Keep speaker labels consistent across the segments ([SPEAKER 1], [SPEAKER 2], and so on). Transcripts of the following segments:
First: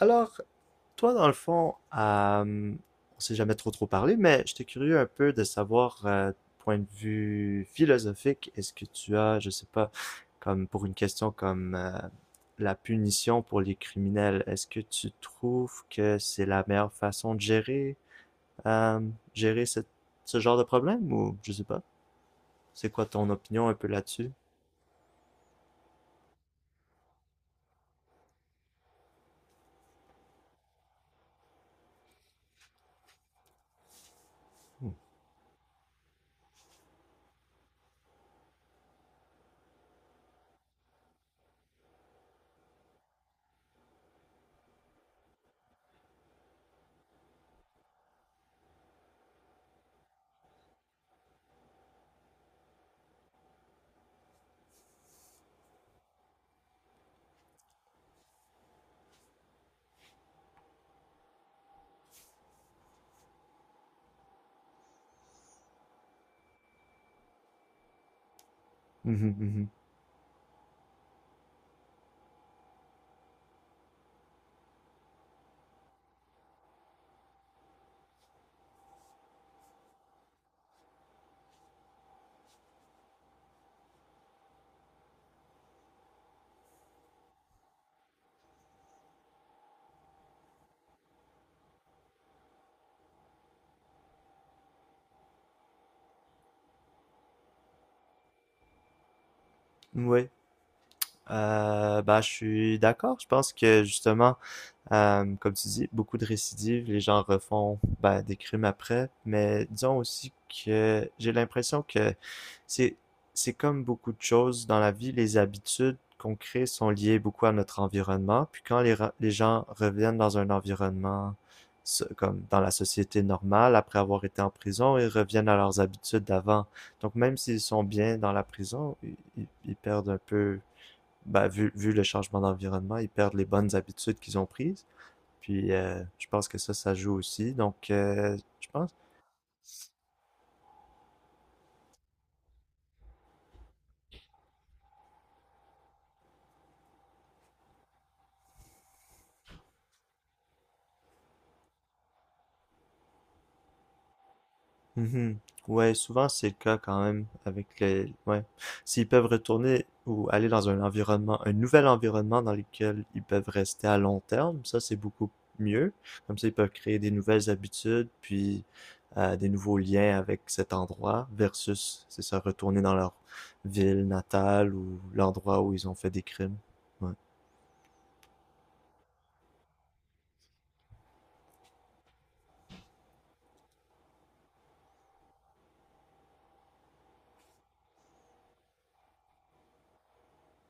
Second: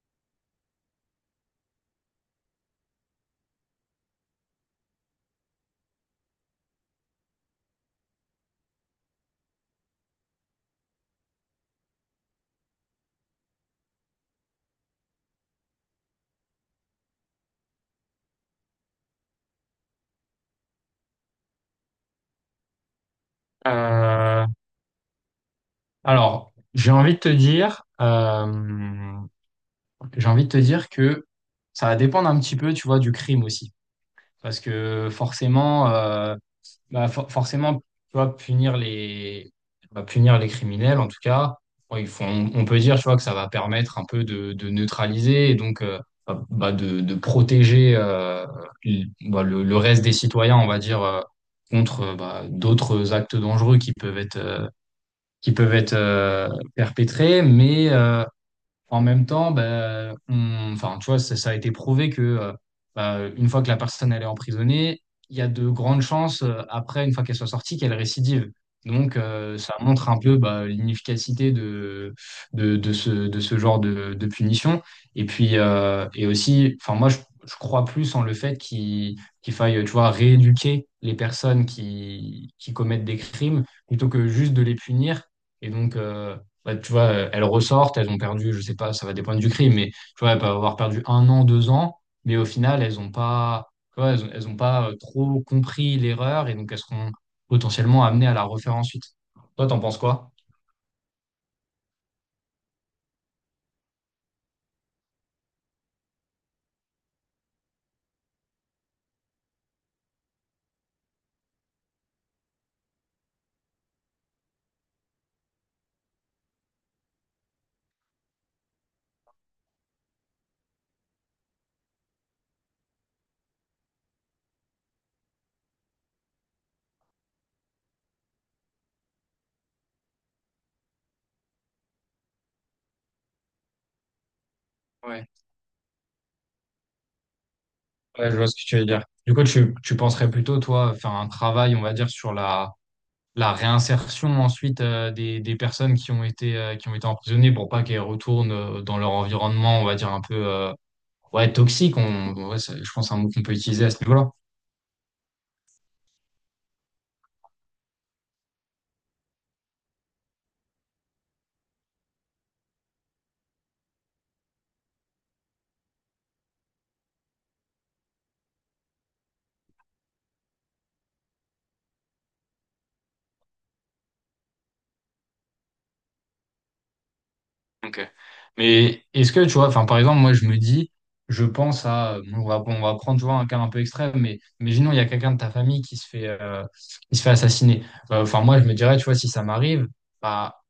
[SPEAKER 1] Alors, toi, dans le fond, on s'est jamais trop parlé, mais j'étais curieux un peu de savoir, point de vue philosophique, est-ce que tu as, je sais pas, comme pour une question comme la punition pour les criminels, est-ce que tu trouves que c'est la meilleure façon de gérer, euh, gérer ce genre de problème ou je sais pas, c'est quoi ton opinion un peu là-dessus?
[SPEAKER 2] Euh, alors, j'ai envie de te dire que ça va dépendre un petit peu, tu vois, du crime aussi, parce que forcément, bah, forcément, tu vois, punir les criminels, en tout cas, bon, on peut dire, tu vois, que ça va permettre un peu de neutraliser et donc bah, de protéger le reste des citoyens, on va dire, contre d'autres actes dangereux qui peuvent être qui peuvent être euh, perpétrées, mais en même temps, ben, enfin, tu vois, ça a été prouvé que une fois que la personne elle est emprisonnée, il y a de grandes chances après, une fois qu'elle soit sortie, qu'elle récidive. Donc,
[SPEAKER 1] Mhm,
[SPEAKER 2] ça montre un peu bah, l'inefficacité de ce genre de punition. Et puis, et aussi, enfin, moi, je crois plus en le fait qu'il faille, tu vois, rééduquer les personnes qui commettent des crimes plutôt que juste de les punir. Et donc, ouais, tu vois, elles ressortent, elles ont perdu, je sais pas, ça va dépendre du crime, mais tu vois, elles peuvent avoir perdu un an, deux ans, mais au final, elles ont pas, tu vois, elles ont pas trop compris l'erreur et donc elles seront potentiellement amenées à la refaire ensuite. Toi, t'en penses
[SPEAKER 1] mhm. Oui,
[SPEAKER 2] quoi?
[SPEAKER 1] bah je suis d'accord. Je pense que justement, comme tu dis, beaucoup de récidives, les gens refont ben, des crimes après, mais disons aussi que j'ai l'impression que c'est c'est comme beaucoup de choses dans la vie, les habitudes qu'on crée sont liées beaucoup à notre environnement, puis quand les gens reviennent dans un environnement comme dans la société normale, après avoir été en prison, ils reviennent à leurs habitudes d'avant. Donc même s'ils sont bien dans la prison, ils perdent un peu, ben, vu le changement d'environnement, ils perdent les bonnes habitudes qu'ils ont prises.
[SPEAKER 2] Ouais.
[SPEAKER 1] Puis je pense que ça joue aussi. Donc,
[SPEAKER 2] Ouais, je vois ce que
[SPEAKER 1] je
[SPEAKER 2] tu veux
[SPEAKER 1] pense.
[SPEAKER 2] dire. Du coup, tu penserais plutôt, toi, faire un travail, on va dire, sur la réinsertion ensuite des personnes qui ont été emprisonnées pour pas qu'elles retournent dans leur environnement, on va dire, un peu ouais, toxique. Ouais, je pense que c'est un mot qu'on peut utiliser à ce niveau-là.
[SPEAKER 1] Mhm. Ouais, souvent c'est le cas quand même avec les. Ouais. S'ils peuvent retourner ou aller dans un environnement, un nouvel environnement dans lequel ils peuvent rester à long terme, ça c'est beaucoup mieux. Comme ça, ils peuvent créer des nouvelles habitudes, puis des nouveaux liens avec cet endroit, versus, c'est ça, retourner dans leur ville natale ou l'endroit où ils ont fait des crimes. Ouais.
[SPEAKER 2] Ok. Mais est-ce que tu vois, enfin par exemple, moi je me dis, je pense à, on va prendre tu vois, un cas un peu extrême, mais imaginons il y a quelqu'un de ta famille qui se fait assassiner. Enfin moi je me dirais, tu vois, si ça m'arrive, bah,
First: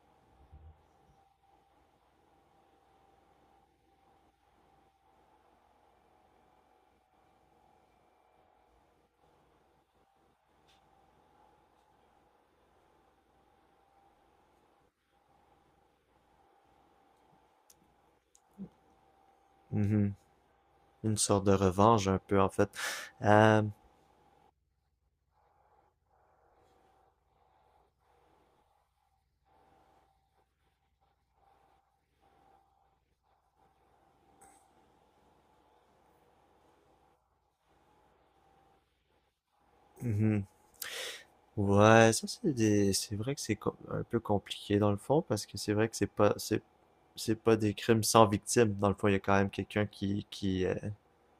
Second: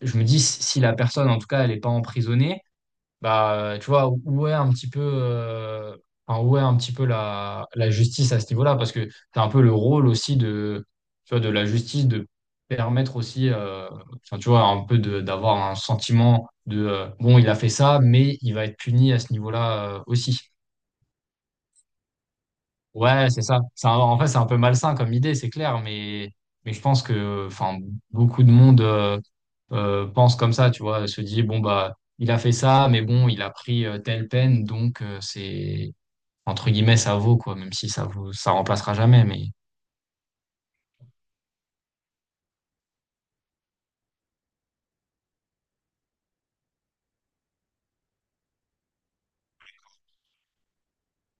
[SPEAKER 2] je me dis si la personne en tout cas elle n'est pas emprisonnée, bah, tu vois, où est un petit peu, enfin, où est un petit peu la justice à ce niveau-là? Parce que c'est un peu le rôle aussi de, tu vois, de la justice de permettre aussi, enfin, tu vois, un peu de, d'avoir un sentiment de, bon, il a fait ça, mais il va être puni à ce niveau-là,
[SPEAKER 1] Mhm.
[SPEAKER 2] aussi.
[SPEAKER 1] Une sorte de revanche un peu en fait.
[SPEAKER 2] Ouais, c'est ça.
[SPEAKER 1] Euh,
[SPEAKER 2] En fait, c'est un peu malsain comme idée, c'est clair, mais je pense que enfin, beaucoup de monde pense comme ça, tu vois, se dit, bon, bah, il a fait ça, mais bon, il a pris telle peine, donc c'est, entre guillemets, ça vaut, quoi, même si ça vaut, ça remplacera jamais, mais.
[SPEAKER 1] Mhm. Ouais, ça c'est c'est vrai que un peu compliqué dans le fond parce que c'est vrai que c'est pas des crimes sans victime. Dans le fond, il y a quand même quelqu'un qui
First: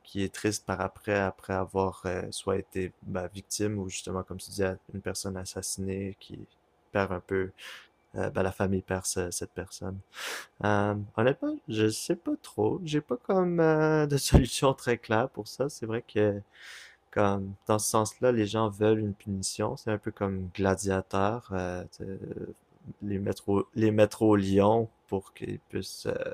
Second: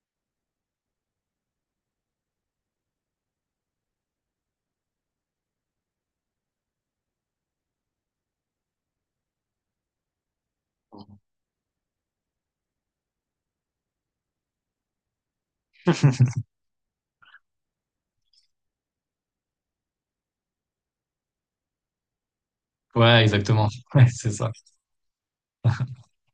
[SPEAKER 1] qui est triste par après après avoir soit été bah, victime ou justement comme tu disais une personne assassinée qui perd un peu bah, la famille perd cette personne. Honnêtement, je sais pas trop. J'ai pas comme de solution très claire pour ça. C'est vrai que comme, dans ce sens-là, les gens veulent une punition. C'est un peu comme Gladiateur, tu
[SPEAKER 2] Ouais, exactement.
[SPEAKER 1] les
[SPEAKER 2] Ouais,
[SPEAKER 1] mettre
[SPEAKER 2] c'est
[SPEAKER 1] au
[SPEAKER 2] ça.
[SPEAKER 1] lion pour qu'ils puissent,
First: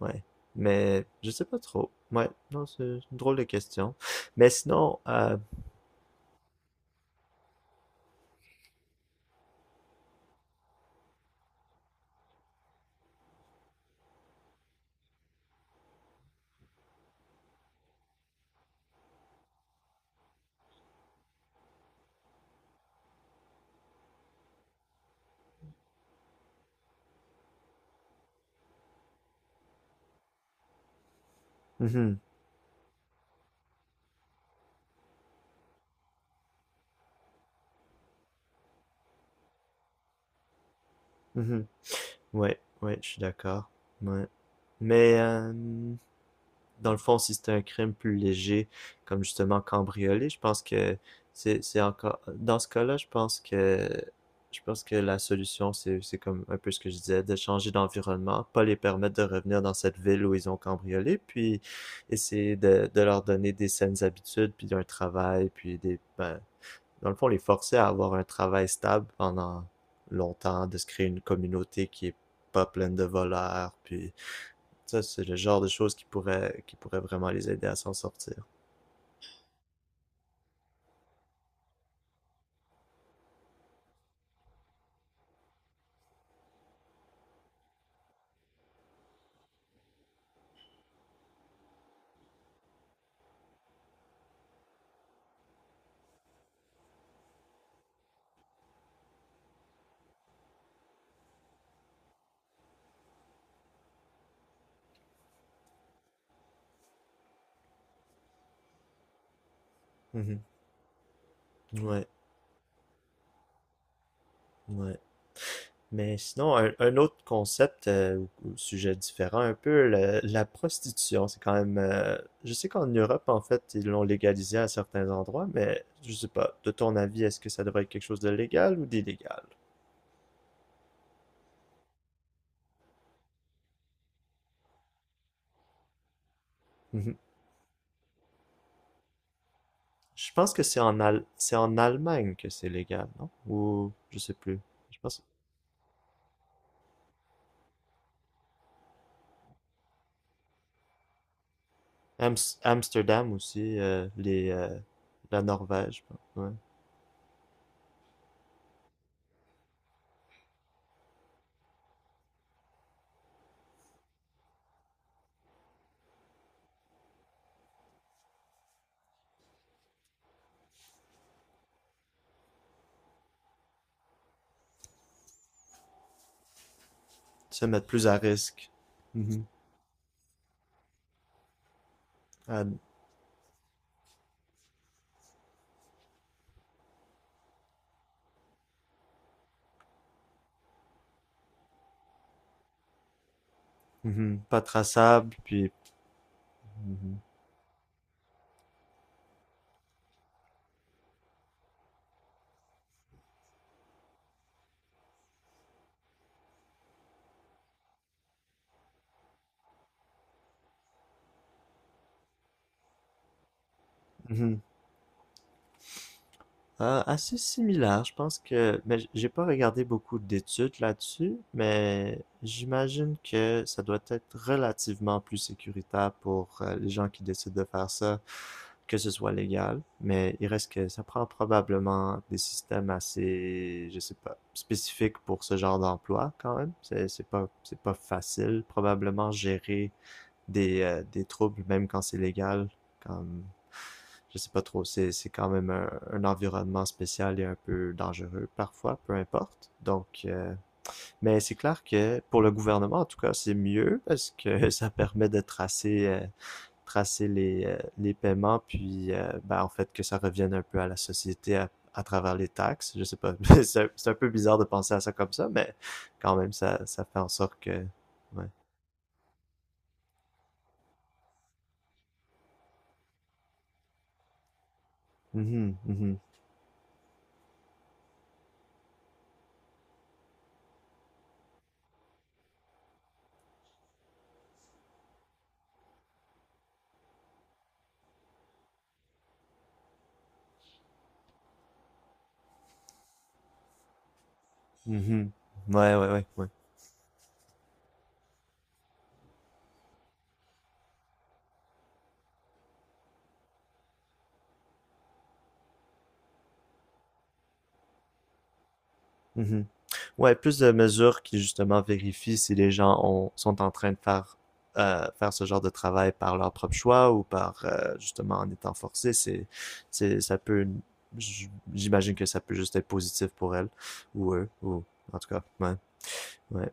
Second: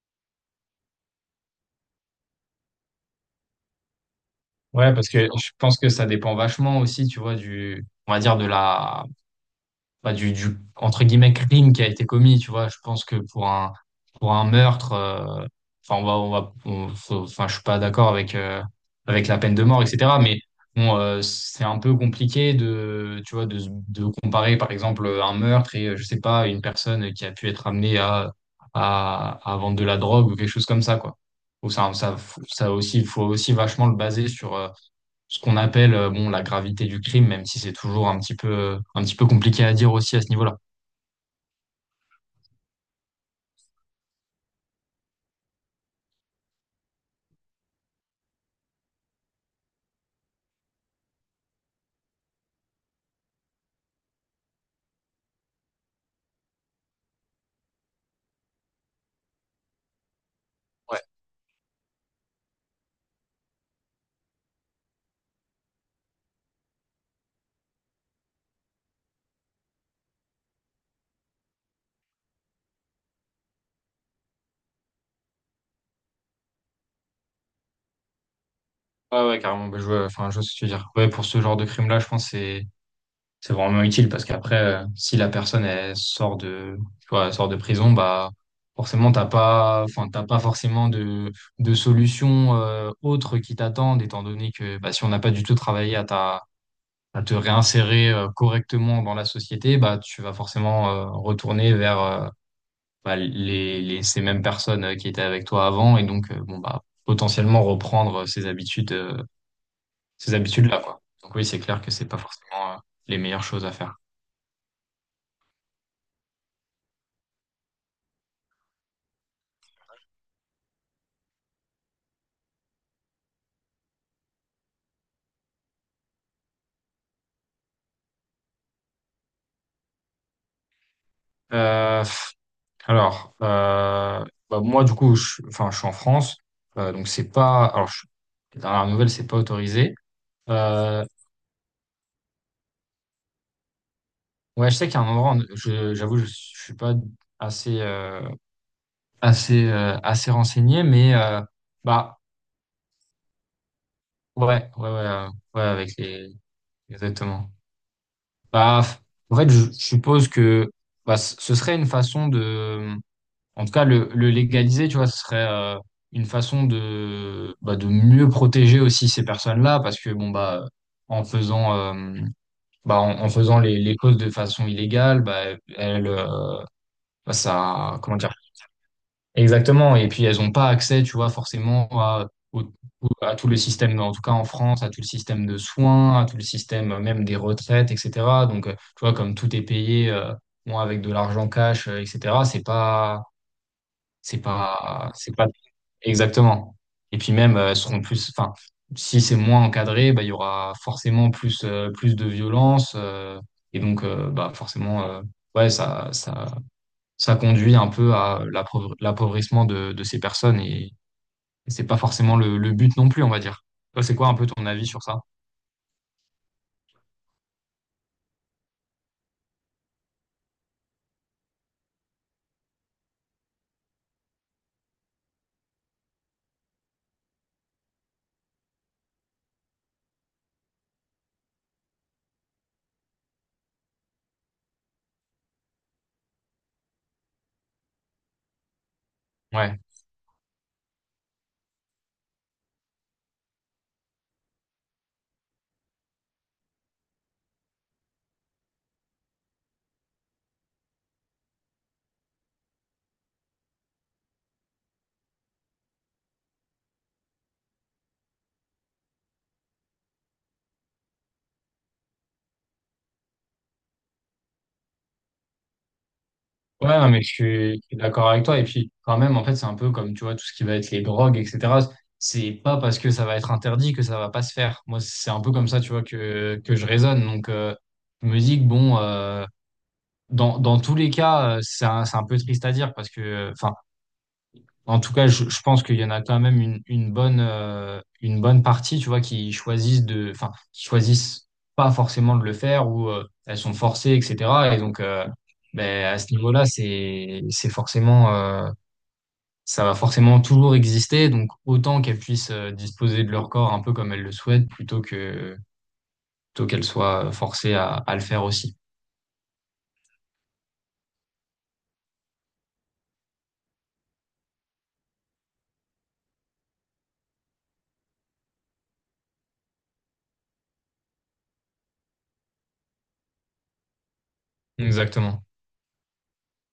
[SPEAKER 1] ouais. Mais je sais pas trop. Ouais, non, c'est une drôle de question. Mais
[SPEAKER 2] Ouais,
[SPEAKER 1] sinon,
[SPEAKER 2] parce que je pense que ça dépend vachement aussi, tu vois, du, on va dire, de la bah, du entre guillemets crime qui a été commis, tu vois. Je pense que pour un meurtre, enfin on va on va on- faut- enfin je suis pas d'accord avec avec la peine de mort, etc. Mais bon, c'est un peu compliqué de tu vois de comparer par exemple un meurtre et je sais pas une personne qui a pu être amenée à vendre de la drogue ou quelque chose comme ça quoi. Ou ça ça
[SPEAKER 1] mhm,
[SPEAKER 2] ça aussi faut aussi vachement le baser sur ce qu'on appelle bon, la gravité du crime, même si c'est toujours un petit peu compliqué à dire aussi à ce niveau-là.
[SPEAKER 1] mhm. Ouais, ouais, je suis d'accord. Ouais. Mais dans le fond, si c'était un crime plus léger, comme justement cambrioler, je pense que c'est encore dans ce cas-là, je pense que la solution c'est comme un peu ce que je disais, de changer d'environnement, pas les permettre de revenir dans cette ville où ils ont cambriolé, puis essayer de leur donner des saines habitudes, puis un travail, puis des ben, dans le fond les forcer à avoir un travail stable pendant longtemps, de se créer une communauté qui est pas pleine de voleurs, puis ça, c'est le genre de choses qui pourrait vraiment les aider à s'en sortir.
[SPEAKER 2] Ah ouais, carrément. Bah, je vois, enfin, je vois ce que tu veux dire. Ouais, pour ce genre de crime-là, je pense que c'est vraiment utile parce qu'après, si la personne elle sort de, tu vois, elle sort de prison, bah forcément t'as pas, enfin t'as pas forcément de solution autre qui t'attendent, étant donné que bah, si on n'a pas du tout travaillé à te réinsérer correctement dans la société, bah tu vas forcément retourner vers bah, ces mêmes personnes qui étaient avec toi avant et donc bon bah potentiellement reprendre ces
[SPEAKER 1] Mhm.
[SPEAKER 2] habitudes là quoi. Donc oui, c'est clair que c'est
[SPEAKER 1] Ouais,
[SPEAKER 2] pas forcément les meilleures choses à faire.
[SPEAKER 1] ouais. Mais sinon, un autre concept ou sujet différent, un peu la prostitution, c'est quand même. Je sais qu'en Europe, en fait, ils l'ont légalisé à certains endroits, mais je sais pas. De ton avis, est-ce que ça devrait être quelque chose de légal ou d'illégal?
[SPEAKER 2] Euh, pff, alors bah, moi du coup enfin je suis en France donc
[SPEAKER 1] Mhm.
[SPEAKER 2] c'est pas alors les dernières nouvelles c'est pas autorisé.
[SPEAKER 1] Je pense que c'est
[SPEAKER 2] Euh,
[SPEAKER 1] C'est en Allemagne que c'est légal, non? Ou je sais plus.
[SPEAKER 2] ouais, je sais qu'il y
[SPEAKER 1] Je
[SPEAKER 2] a un
[SPEAKER 1] pense
[SPEAKER 2] endroit je j'avoue je suis pas assez euh, assez renseigné mais bah,
[SPEAKER 1] Ams- Amsterdam aussi, les
[SPEAKER 2] ouais, ouais, ouais,
[SPEAKER 1] la
[SPEAKER 2] ouais, avec
[SPEAKER 1] Norvège,
[SPEAKER 2] les,
[SPEAKER 1] ouais.
[SPEAKER 2] exactement. Bah, en fait, je suppose que bah, ce serait une façon de, en tout cas, le légaliser, tu vois, ce serait une façon de, bah, de mieux protéger aussi ces personnes-là, parce que bon, bah, en faisant, bah, en faisant les causes de façon illégale, bah, elles, euh, bah,
[SPEAKER 1] Se mettre
[SPEAKER 2] ça,
[SPEAKER 1] plus à
[SPEAKER 2] comment dire.
[SPEAKER 1] risque. Mhm.
[SPEAKER 2] Exactement. Et puis, elles n'ont pas accès, tu vois, forcément à, au-
[SPEAKER 1] À-
[SPEAKER 2] à tout le système, en tout cas en France, à tout le système de soins, à tout le système même des retraites, etc. Donc, tu vois, comme tout est payé, bon, avec de l'argent cash, etc., c'est
[SPEAKER 1] mhm. Pas
[SPEAKER 2] pas,
[SPEAKER 1] traçable, puis...
[SPEAKER 2] exactement. Et
[SPEAKER 1] mhm.
[SPEAKER 2] puis même, elles seront plus, enfin, si c'est moins encadré, bah, il y aura forcément plus, plus de violence. Et donc, bah, forcément, ouais, ça conduit un peu à l'appauvrissement de ces personnes et, c'est pas forcément le but non plus, on va dire. Toi, c'est quoi un peu
[SPEAKER 1] Mhm.
[SPEAKER 2] ton avis sur ça?
[SPEAKER 1] Ah, assez similaire, je pense que... Mais j'ai pas regardé beaucoup d'études là-dessus, mais j'imagine que ça doit être relativement plus sécuritaire pour les gens qui décident de faire ça, que ce soit légal. Mais il reste que ça prend probablement des systèmes assez, je sais pas, spécifiques pour ce genre d'emploi quand même. C'est pas facile probablement
[SPEAKER 2] Ouais.
[SPEAKER 1] gérer des troubles, même quand c'est légal. Comme, je sais pas trop, c'est quand même un environnement spécial et un peu dangereux parfois, peu importe. Donc, mais c'est clair que pour le gouvernement, en tout cas, c'est mieux parce que ça permet de tracer, tracer les paiements, puis ben, en fait que ça revienne un peu à la société à travers les taxes. Je sais pas, c'est un peu bizarre de penser à ça comme ça, mais quand même,
[SPEAKER 2] Ouais,
[SPEAKER 1] ça
[SPEAKER 2] non,
[SPEAKER 1] fait
[SPEAKER 2] mais
[SPEAKER 1] en
[SPEAKER 2] je
[SPEAKER 1] sorte
[SPEAKER 2] suis,
[SPEAKER 1] que...
[SPEAKER 2] je suis d'accord
[SPEAKER 1] Ouais.
[SPEAKER 2] avec toi. Et puis, quand même, en fait, c'est un peu comme, tu vois, tout ce qui va être les drogues, etc. C'est pas parce que ça va être interdit que ça va pas se faire. Moi, c'est un peu comme
[SPEAKER 1] Mhm,
[SPEAKER 2] ça, tu vois,
[SPEAKER 1] mhm,
[SPEAKER 2] que je raisonne. Donc, je me dis que, bon, dans tous les cas, c'est un peu triste à dire parce que, enfin, en tout cas, je pense qu'il y en a quand même une bonne partie, tu vois, qui choisissent de, enfin, qui choisissent pas forcément de le faire ou elles sont forcées, etc. Et donc,
[SPEAKER 1] mhm. Ouais,
[SPEAKER 2] ben,
[SPEAKER 1] ouais,
[SPEAKER 2] à
[SPEAKER 1] ouais,
[SPEAKER 2] ce
[SPEAKER 1] ouais.
[SPEAKER 2] niveau-là, c'est forcément, ça va forcément toujours exister. Donc, autant qu'elles puissent disposer de leur corps un peu comme elles le souhaitent, plutôt que, plutôt qu'elles soient forcées à le faire aussi.
[SPEAKER 1] Mhm. Ouais, plus de mesures qui justement vérifient si les gens sont en train de faire, faire ce genre de travail par leur propre choix ou par justement en étant forcés, ça peut, j'imagine que ça peut juste être positif pour elles ou eux, ou en tout cas,
[SPEAKER 2] Exactement.
[SPEAKER 1] ouais, ouais.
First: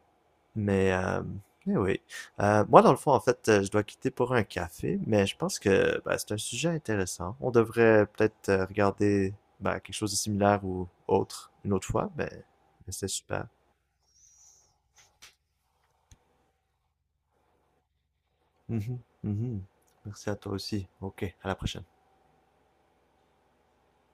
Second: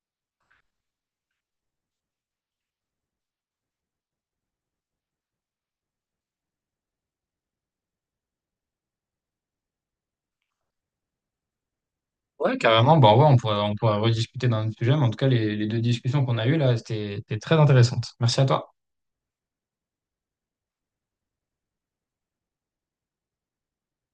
[SPEAKER 1] Mais, euh, mais oui. Moi, dans le fond, en fait, je dois quitter pour un café, mais je pense que bah, c'est un sujet intéressant. On devrait peut-être regarder bah, quelque chose de similaire ou autre une autre fois,
[SPEAKER 2] Ouais,
[SPEAKER 1] mais
[SPEAKER 2] carrément.
[SPEAKER 1] c'était
[SPEAKER 2] Bon, ouais, on
[SPEAKER 1] super.
[SPEAKER 2] pourra, on pourra rediscuter d'un autre sujet, mais en tout cas, les deux discussions qu'on a eues là, c'était très intéressante. Merci à toi.
[SPEAKER 1] Mhm, mhm. Merci à toi aussi. Ok, à la prochaine.